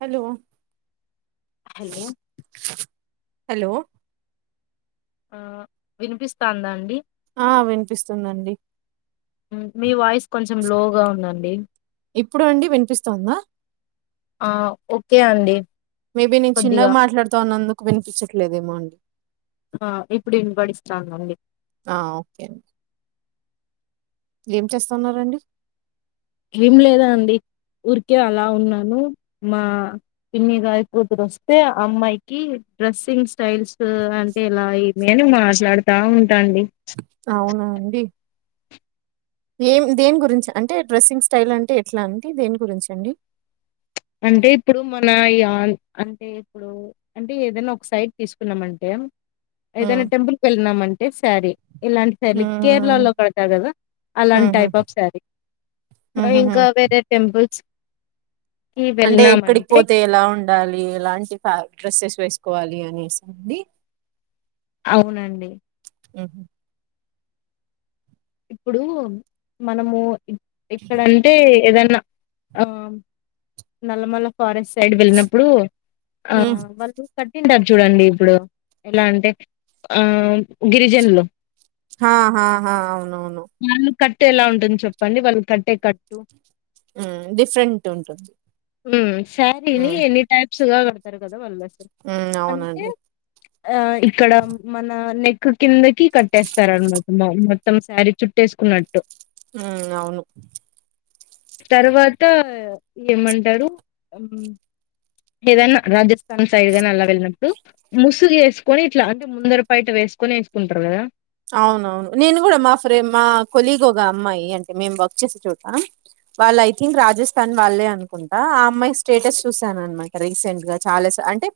Hello hello hello ఆ వినిపిస్తాందా అండి? ఆ వినిపిస్తుందండీ. మీ వాయిస్ కొంచెం లోగా ఉందండి. ఇప్పుడూ అండి వినిపిస్తోందా? ఆ ఓకే అండి మేబీ నేను కొద్దిగా చిన్నగా మాట్లాడుతా ఉన్నందుకు వినిపించట్లేదేమో అండి. ఆ ఇప్పుడు వినపడిస్తాందండీ. ఆ ఓకే ఏం చేస్తున్నారండి? ఏమి లేదండి ఊరికే అలా ఉన్నాను. మా పిన్ని గారు కూతురు వస్తే ఆ అమ్మాయికి డ్రెస్సింగ్ స్టైల్స్ అంటే ఇలా ఇ నేను మాట్లాడుతా ఉంటాండి. అవునా అండి ఏం దేని గురించి అంటే డ్రెస్సింగ్ స్టైల్ అంటే ఎట్లా అండి దేని గురించి అండి? అంటే ఇప్పుడు మన ఈ అంటే ఇప్పుడు అంటే ఏదైనా ఒక సైడ్ తీసుకున్నామంటే ఉమ్ ఏదైనా టెంపుల్ కి వెళ్ళినామంటే శారీ ఇలాంటి శారీ ఉమ్ కేరళలో కడతారు కదా, అలాంటి ఉహు టైప్ ఆఫ్ శారీ. ఉహుహు ఇంకా వేరే టెంపుల్స్ అంటే ఎక్కడికి పోతే ఎలా ఉండాలి. ఎలాంటి డ్రెస్సెస్ వేసుకోవాలి అనేసండి. అవునండి ఉ ఇప్పుడు మనము ఇక్కడంటే ఏదన్నా ఆ నల్లమల ఫారెస్ట్ సైడ్ వెళ్ళినప్పుడు ఆ ఉమ్ వాళ్ళు కట్టింటారు చూడండి ఇప్పుడు ఎలా అంటే ఆ గిరిజనులు హా హాహా అవునవును. మనం కట్టేలా కట్టు ఎలా ఉంటుంది చెప్పండి వాళ్ళు కట్టే కట్టు డిఫరెంట్ ఉంటుంది. శారీని ఉమ్ ఎన్ని టైప్స్ గా కడతారు కదా? వాళ్ళుసలు ఉమ్ అంటే అవునండి ఆ ఇక్కడ మన నెక్ కిందకి కట్టేస్తారనమాట మొత్తం శారీ చుట్టేసుకున్నట్టు. మ్ అవును తర్వాత ఏమంటారు? ఏదన్నా రాజస్థాన్ సైడ్గాని అలా వెళ్ళినప్పుడు ముసుగు వేసుకొని ఇట్లా అంటే ముందర పయట వేసుకొని వేసుకుంటారు కదా? అవునవును నేను కూడా మా ఫ్రెండ్ మా కొలీగ్ ఒక అమ్మాయి అంటే మేము వర్క్ చేసే చోట వాళ్ళు ఐ థింక్ రాజస్థాని వాళ్ళే అను కుంటా ఆ అమ్మాయి స్టేటస్ చూసాను అన్నమాట రీసెంట్ గా చాలా అంటే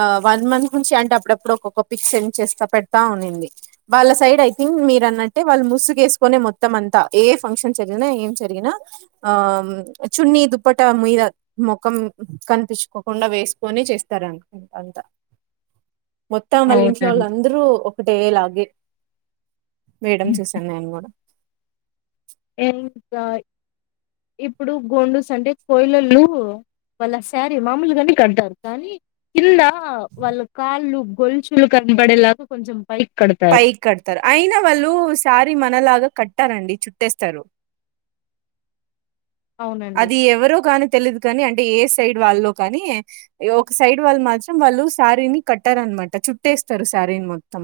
ఆ వన్ మంత్ నుంచి అంటే అప్పుడప్పుడు ఒక్కొక్క పిక్ సెండ్ చేస్తా పెడతా ఉన్నింది. వాళ్ళ సైడ్ అయితే, ఐ థింక్ మీరు అన్నట్టే వాళ్ళు ముసుగువేసుకొనే మొత్తం అంతా ఏ ఫంక్షన్ జరిగినా, ఏం జరిగినా. ఆ చున్నీ దుప్పట మీద మొఖం కనిపించుకోకుండా వేసుకొని చేస్తారు అనుకు మొత్తం వాళ్ళ ఇంట్లో వాళ్ళ అవునండి. అందరూ ఒకటేలాగే వేయడం చూశాను నేను కూడా ఇంకా ఇప్పుడు గోండుస్ అంటే కోయిలోలు వాళ్ళ శారీ మామూలుగానే కడతారు కానీ కింద వాళ్ళు కాళ్ళు గొల్చులు కనపడేలాగా కొంచెం పైకి కడతారు పైకి కడతారు అయిన వాళ్ళు శారీ మనలాగా కట్టరండి చుట్టేస్తారు అవునండి అది ఎవరో కానీ తెలిదు కానీ అంటే ఏ సైడ్ వాలో కానీ ఇగ ఒక సైడ్ వాళ్ళు మాత్రం వాళ్ళు శారీని కట్టారనమాట చుట్టేస్తారు శారీని మొత్తం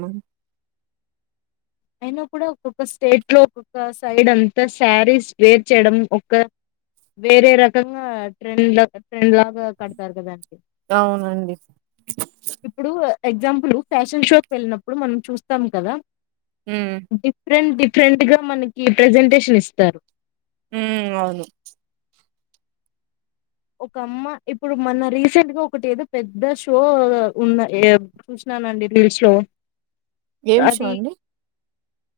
అయినా కూడా ఒక్కొక్క స్టేట్ లో ఒక్కొక్క సైడ్ అంతా శారీస్ వేర్ చేయడం ఒక వేరే రకంగా ట్రెండ్ ట్రెండ్ లాగా కడతారు కదండి అవునండి ఇప్పుడు ఎగ్జాంపుల్ ఫ్యాషన్ షోకి వెళ్ళినప్పుడు మనం చూస్తాం కదా ఊ డిఫరెంట్ డిఫరెంట్ గా మనకి ప్రెజెంటేషన్ ఇస్తారు ఊ అవును ఒక అమ్మ ఇప్పుడు మన రీసెంట్ గా ఒకటి ఏదో పెద్ద షో ఉన్న ఏం చూసినానండి రీల్స్ లో ఏం షో అది అండి?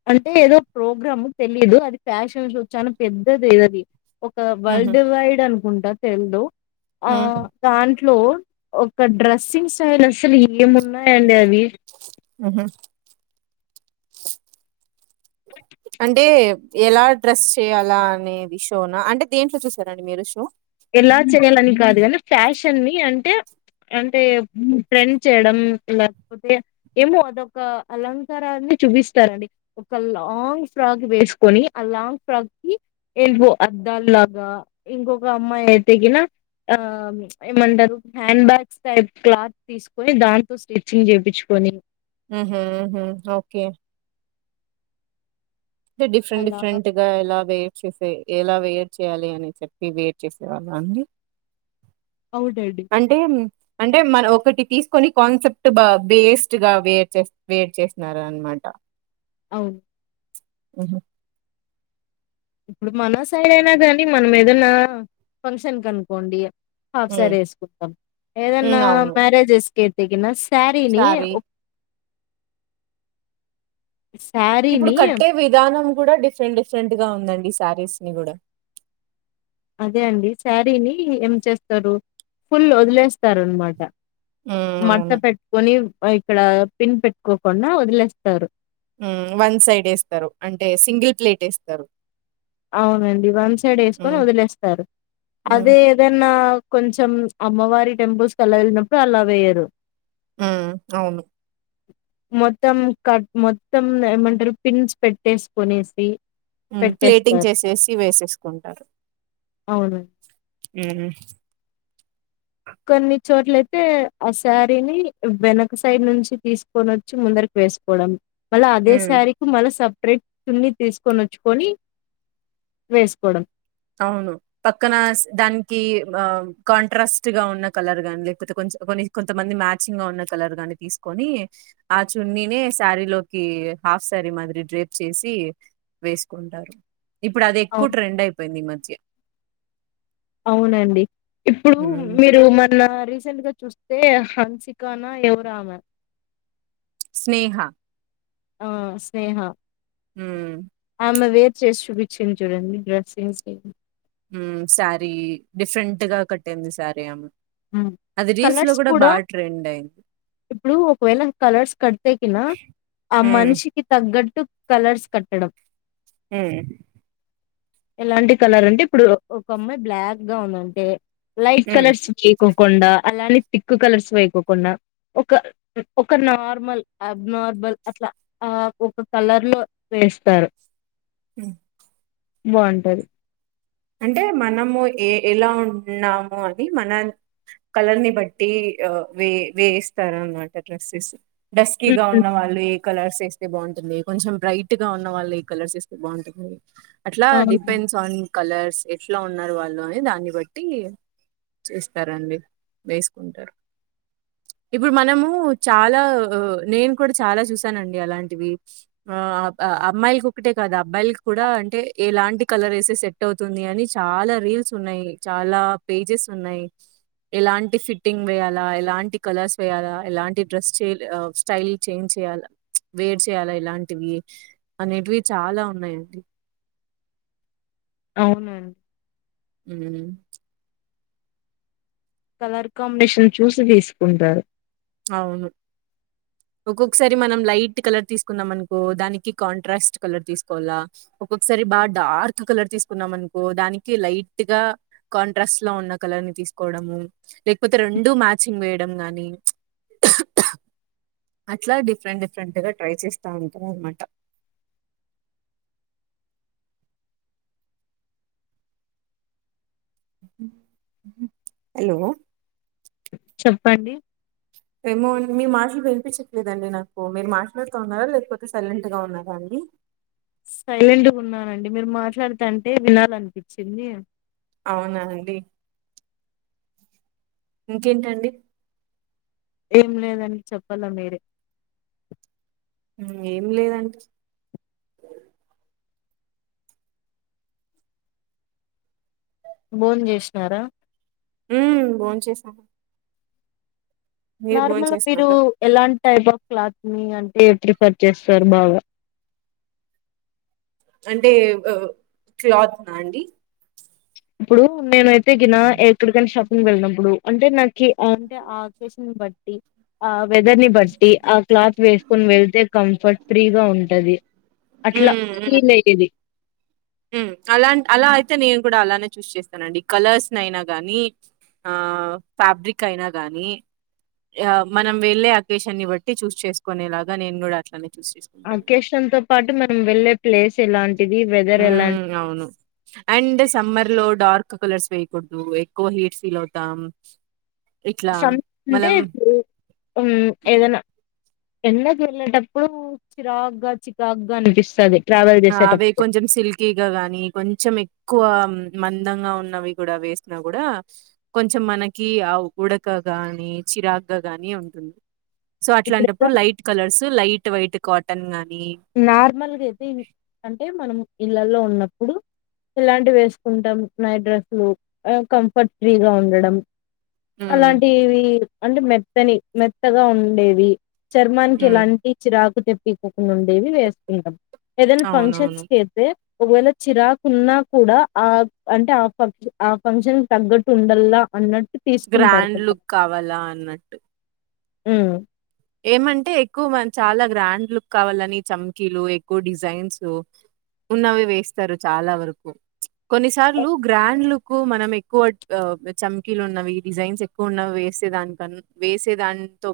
అంటే ఏదో ప్రోగ్రామ్ తెలీదు అది ఫ్యాషన్ షో చాన పెద్దది అది ఒక హుహు. వరల్డ్ వైడ్ అనుకుంటా తెలిదు ఆ హ్మ్. దాంట్లో ఒక డ్రెస్సింగ్ స్టైల్ అసలు ఏము ఉన్నాయండి అవి ఆహా అంటే ఎలా డ్రెస్ చేయాలా అనేది షోనా అంటే దేంట్లో చూసారండి మీరు షో ఎలా చేయాలని కాదు కానీ ఫ్యాషన్ని అంటే అంటే ట్రెండ్ చేయడం ఇలా పొతే ఏమో అదొక అలంకారాన్ని చూపిస్తారండి ఒక లాంగ్ ఫ్రాక్ వేసుకొని ఆ లాంగ్ ఫ్రాక్ కి ఎల్ వో అద్దలాగా ఇంకొక అమ్మాయి అయితేకిిన ఆ ప్చ్ ఏమంటారు హ్యాండ్ బ్యాగ్స్ టైప్ క్లాత్ తీసుకొని దాంతో స్టిచ్చింగ్ చేయించుకొని ఉహు ఉహు ఓకే డిఫ్రెంట్ అలా డిఫ్రెంట్ ఇగ ఎలా వెయిట్ చేసి ఎలా వెయిట్ చేయాలి అని చెప్పి వెయిట్ చేసేవాళ్ళ అండి అవుడండి అంటే అంటే మన ఒకటి తీసుకొని కాన్సెప్ట్ బ బేస్డ్ గా వేర్ చేస్ వేర్ చేసినారనమాట అవును ఉహు ఇప్పుడు మన సైడ్ అయినా కానీ మనం ఏదనా ఫంక్షన్ కు కనుకోండి ఇగ హాఫ్ హ్మ్. శారీ వేసుకుంటాం ఏదన్నా హ్మ్. అవును. మ్యారేజెస్కయితగిన శారీని శారీ. సారి ఇప్పుడు కట్టే విధానం కూడా డిఫరెంట్ డిఫరెంట్ గా ఉందండి శారీస్ ని కూడా అదే అండి శారీని ఏం చేస్తారు ఫుల్ వదిలేస్తారు అనమాట హ్మ్. మడత అవును. పెట్టుకొని ఇక్కడ పిన్ పెట్టుకోకుండా వదిలేస్తారు వన్ సైడ్ వేస్తారు. అంటే సింగిల్ ప్లేట్ వేస్తారు. అవునండి వన్ సైడ్ వేసుకొని హ్మ్. వదిలేస్తారు హ్మ్. అదే. ఏదన్నా కొంచెం అమ్మవారి టెంపుల్స్ కలా వెళ్ళినప్పుడు అలా వేయరు. మ్ అవును మొత్తం కట్ మొత్తం ఏమంటారు పిన్స్ పెట్టేసుకునేద్ది. ప్లేటింగ్ చేసేసి వేసేసుకుంటారు. అవును. కొన్ని చోట్లయితే ఆ శారీని వెనక సైడ్ నుంచి తీసుకొని వచ్చి ముందరకి వేసుకోవడం మళ్ళా అదే హ్మ్. శారీ కి మళ్ళీ సెపరేట్ చున్నీ తీసుకొని వచ్చుకొని వేసుకోవడం. అవును పక్కన దానికి ఆ కాంట్రాస్ట్ గా ఉన్న కలర్ గాని లేకపోతే కొంచం కొని కొంతమంది మ్యాచింగ్ గా ఉన్న కలర్ గాని తీసుకొని ఆ చున్నీనే, శారీలోకి హాఫ్ శారీ మాదిరి డ్రేప్ చేసి వేసుకుంటారు. ఇప్పుడు అది ఎక్కువ అవును. ట్రెండ్ అయిపోయింది ఈ మధ్య అవునండి ఇప్పుడు హ్మ్. మీరు మొన్న రీసెంట్గా చూస్తే హన్సికనా ఎవరామె స్నేహ ఆ స్నేహ మ్ ఆమెది చేసి చూపించింది చూడండి డ్రెస్సింగ్స్ శారీ డిఫరెంట్ గా కట్టింది శారీ ఆమె మ్ అది రీల్స్‌లో కలర్స్ బా కూడా ట్రెండ్ అయింది. ఇప్పుడు ఒకవేళ కలర్స్ కట్టితేకినా ఆ హ్మ్. మనిషి కి తగ్గట్టు కలర్స్ కట్టడం మ్ ఎలాంటి కలర్ అంటే ఇప్పుడు ఒక అమ్మాయి బ్లాక్ గా ఉందంటే లైట్ హ్మ్. కలర్స్ వేయికోకుండా అలాని తిక్ కలర్స్ వేయకోకుండా ఒక ఒక నార్మల్ అబ్ నార్మల్ అట్లా ఆ ఒక కలర్ లో వేస్తారు మ్ బాగుంటాది. అంటే మనము ఏ ఎలా ఉన్నామో అని మన కలర్ ని బట్టి ఆ వే వేయిస్తారన్నమాట డ్రెస్సెస్. డస్కకీ గా హ్మ్. ఉన్నవాళ్లు వాళ్ళు ఏ కలర్సేస్తే బాగుంటుంది కొంచెం బ్రైట్ గా ఉన్న వాళ్ళే కలర్సేస్తే బాగుంటుంది. అట్లా అవును డిపెండ్స్ ఆన్ కలర్స్ ఎట్లా ఉన్నారు వాళ్ళు అని దాన్ని బట్టి. చేస్తారండి వేసుకుంటారు. ఇప్పుడు మనము చాలా నేను కూడా చాలా చూసానండి అలాంటివి. ఆ అమ్మాయిలకి ఒక్కటే కాదు అబ్బాయిలకి కూడా అంటే ఎలాంటి కలర్ ఏసే సెట్ ట్ అవుతుంది అని చాలా రీల్స్ ఉన్నాయి. చాలా పేజెస్ ఉన్నాయి. ఎలాంటి ఫిట్టింగ్ వేయాలా? ఎలాంటి కలర్స్ వేయాలా? ఎలాంటి డ్రెస్ చేయ స్టైల్ చేంజ్ చేయాల వేర్ చేయాలా ఇలాంటివి అనేటివి చాలా ఉన్నాయండి. అవునా అండి మ్ కలర్ కాంబినేషన్ చూసి తీసుకుంటారు. అవును ఒక్కొక్కసారి మనం లైట్ కలర్ తీసుకుందాం అనుకో దానికి కాంట్రాస్ట్ కలర్ తీసుకోవాల ఒక్కొక్కసారి బాగా డార్క్ కలర్ తీసుకున్నాం అనుకో దానికి లైట్ గా కాంట్రాస్ట్ లో ఉన్న కలర్ ని తీసుకోవడము లేకపోతే రెండు మ్యాచింగ్ వేయడం గాని అట్లా డిఫరెంట్ డిఫరెంట్ గా ట్రై చేస్తా ఉంటారు అనమాట హలో చెప్పండి ఏమో మీ మాటలు వినిపించట్లేదండి నాకు మీరు మాట్లాడుతూ ఉన్నారా లేకపోతే సైలెంట్ గా ఉన్నారా అండి సైలెంట్గా ఉన్నానండి మీరు మాట్లాడుతాంటే వినాలనిపించింది అవునా అండి ఇంకేంటండి ఏం లేదండి చెప్పాల మీరే ఏం లేదండి భోంచేసినారా ఉమ్ భోంచేసాం భోన్ నార్మల్ మీరు చేసినారా ఎలాంటి టైప్ ఆఫ్ క్లాత్ ని అంటే ప్రిఫర్ చేస్తారు బాగా అంటే ఆ క్లాత్నా అండి ఇప్పుడు నేనయితే గిన ఎక్కడికైనా షాపింగ్ వెళ్ళినప్పుడు అంటే నాకి అంట అకేషన్ బట్టి ఆ వెదర్ ని బట్టి ఆ క్లాత్ వేసుకొని వెళ్తే కంఫర్ట్ ఫ్రీగా ఉంటది అట్లా ఫీల్ అయ్యేది ఉమ్ అలా అలా అయితే నేను కూడా అలానే చూస్ చేస్తానండి కలర్స్ నయినా గాని ఆ ఫ్యాబ్రిక్ అయినా గాని యా మనం వెళ్లే అకేషన్ ని బట్టి చూస్ చేసుకునేలాగా నేను కూడా అట్లనే చూస్ చేసుకు అకేషన్ తో పాటు మనం వెళ్లే ప్లేస్ ఎలాంటిది వెదర్ ఎలాంటి హ్మ్. అవును అండ్ సమ్మర్ లో డార్క్ కలర్స్ వేయకూడదు ఎక్కువ హీట్ ఫీల్ అవుతాం ఇట్లా సమ్ అంటే మనం ఇప్పుడు ఉమ్ ఏదైనా ఎండకెళ్ళెటప్పుడు చిరాగ్గా చికాగ్గా అనిపిస్తది ట్రావెల్ చేసేటప్పుడు గీగానీ కొంచెం ఎక్కువ మందంగా ఉన్నవి కూడా వేసినా కూడా కొంచెం మనకి ఆ ఉడక గాని చిరాగ్గా గాని ఉంటుంది సో ఇప్పుడు అట్లాంటప్పుడు light colours light white cotton గాని నార్మల్గా అయితే ఇన్ అంటే మనం ఇళ్లల్లో ఉన్నప్పుడు ఇలాంటివి వేసుకుంటాం నైట్ డ్రెస్ లు కంఫర్ట్ ఫ్రీగా ఉండడం హ్మ్. అలాంటివి అంటే మెత్తని మెత్తగా ఉండేవి చర్మానికి హ్మ్. ఎలాంటి చిరాకు తెప్పివ్వకుండా ఉండేవి వేస్కుంటం ఏదైనా ఫంక్షన్స్ అవునవును. కేతే ఒకవేళ చిరాకు ఉన్నా కూడా ఆ అంటే ఆ ఫంక్ష ఆ ఫంక్షన్ తగ్గట్టు ఉండల్లా అన్నట్టు తీసుకుంటారు గ్రాండ్ లుక్ కొంతమంది కావాలా అన్నట్టు ఉమ్ ఏమంటే ఎక్కువ మన్ చాలా గ్రాండ్ లుక్ కావాలని చంకీలు ఎక్కువ డిజైన్స్ ఉన్నవి వేస్తారు చాలా వరకు కొన్నిసార్లు గ్రాండ్ లుక్ మనం ఎక్కువ ఆ చమకీలు ఉన్నవి డిజైన్స్ ఎక్కువ ఉన్నావి వేసే దానికన్నా వేసే దాంతో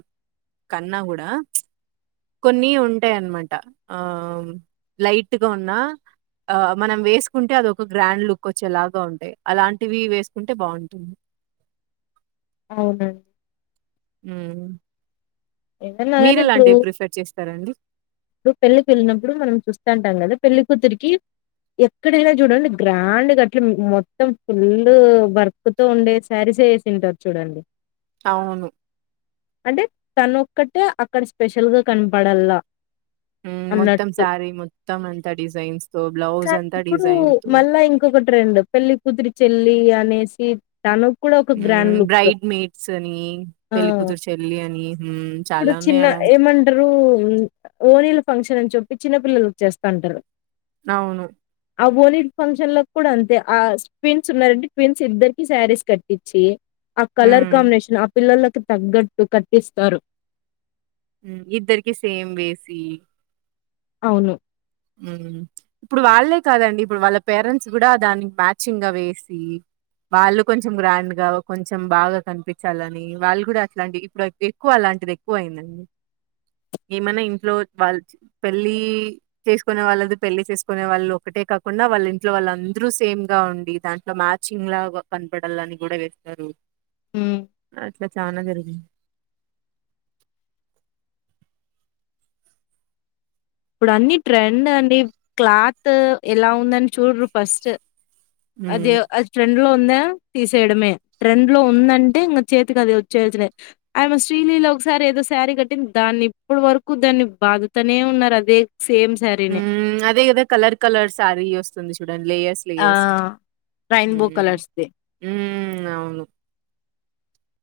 కన్నా కూడా కొన్ని ఉంటాయన్నమాట ఆ లైట్ గా ఉన్న ఆ మనం వేసుకుంటే అదొక గ్రాండ్ లుక్కొచ్చేలాగా ఉంటాయి అలాంటివి వేసుకుంటే బాగుంటుంది అవును ఉమ్ ఏదన్నా గాని ఇప్పుడు మీరెలాంటివి ప్రిఫర్ చేస్తారండి ఇప్పుడు పెళ్లికి వెళ్ళినప్పుడు మనం చూస్తాంటాం కదా పెళ్లి కూతురికి ఎక్కడైనా చూడండి గ్రాండ్గా అట్లా మొత్తం ఫుల్లు వర్క్ కుతో ఉండే శారీస్సే వేసింటారు చూడండి అవును అంటే తనొక్కటే అక్కడ స్పెషల్ గా కనపడల్లా ఉ మొత్తం అన్నట్టు. సారి మొత్తం అంతా డిజైన్స్ తో బ్లౌస్ కానీ అంతా డిజైన్ తో ఇప్పుడు ఒక ట్రెండ్ పెళ్లి కూతురి చెల్లి అనేసి తను ఉమ్ బ్రైడ్ మేట్సని ఆ! పెళ్లికూతురు చెల్లి అని ఉమ్ చాలా ఉన్నాయి అలా రు ఓనీల ఫంక్షన్ అని చెప్పి చిన్నపిల్లలకు చేస్తాంటారు అవును ఆ ఓని ఫంక్షన్ లకు కూడా అంతే ఆ ట్విన్స్ ఉన్నారంటే ట్విన్స్ ఇద్దరికి శారీస్ కట్టించి ఆ హ్మ్. కలర్ కాంబినేషన్ ఆ పిల్లలకి తగ్గట్టు కట్టిస్తారు ఉ ఇద్దరికి సేమ్ వేసి అవును ఉమ్ ఇప్పుడు వాళ్ళే కాదండి ఇప్పుడు వాళ్ళ పేరెంట్స్ కూడా దానికి మ్యాచింగ్ గా వేసి వాళ్ళు కొంచెం గ్రాండ్ గా కొంచెం బాగా కనిపించాలని వాళ్ళు కూడా అట్లాంటి ఇప్పుడు ఎక్కువ అలాంటిది ఎక్కువ అయిందండి ఏమైనా ఇంట్లో వాళ్ళ పెళ్ళి చేసుకునే వాళ్ళది పెళ్లి చేసుకునే వాళ్ళు ఒకటే కాకుండా వాళ్ళ ఇంట్లో వాళ్ళ అందరూ సేమ్గా ఉండి దాంట్లో మ్యాచి చింగ్ గా కనపడాలని కూడా వేస్తారు అట్లా చానా జరిగింది ఇప్పుడు అన్ని ట్రెండ్ అండి క్లాత్ ఎలా ఉందని చూడురు ఫస్ట్ హ్మ్. అదే అ ట్రెండ్ లో ఉందా తీసేయడమే ట్రెండ్ లో ఉందంటే ఇంకా చేతికి అది వచ్చేయాల్సిందే ఆమె శ్రీలీల ఒకసారి ఏదో శారీ కట్టింది దాన్ని ఇప్పటి వరకు దాన్ని బాధతునే ఉన్నారు అది దే సేమ్ శారీని ఉమ్ అదే కదా కలర్ కలర్ శారీ వస్తుంది చూడండి లేయర్ ఆ రైన్బో కలర్స్ దే ఉమ్ అవును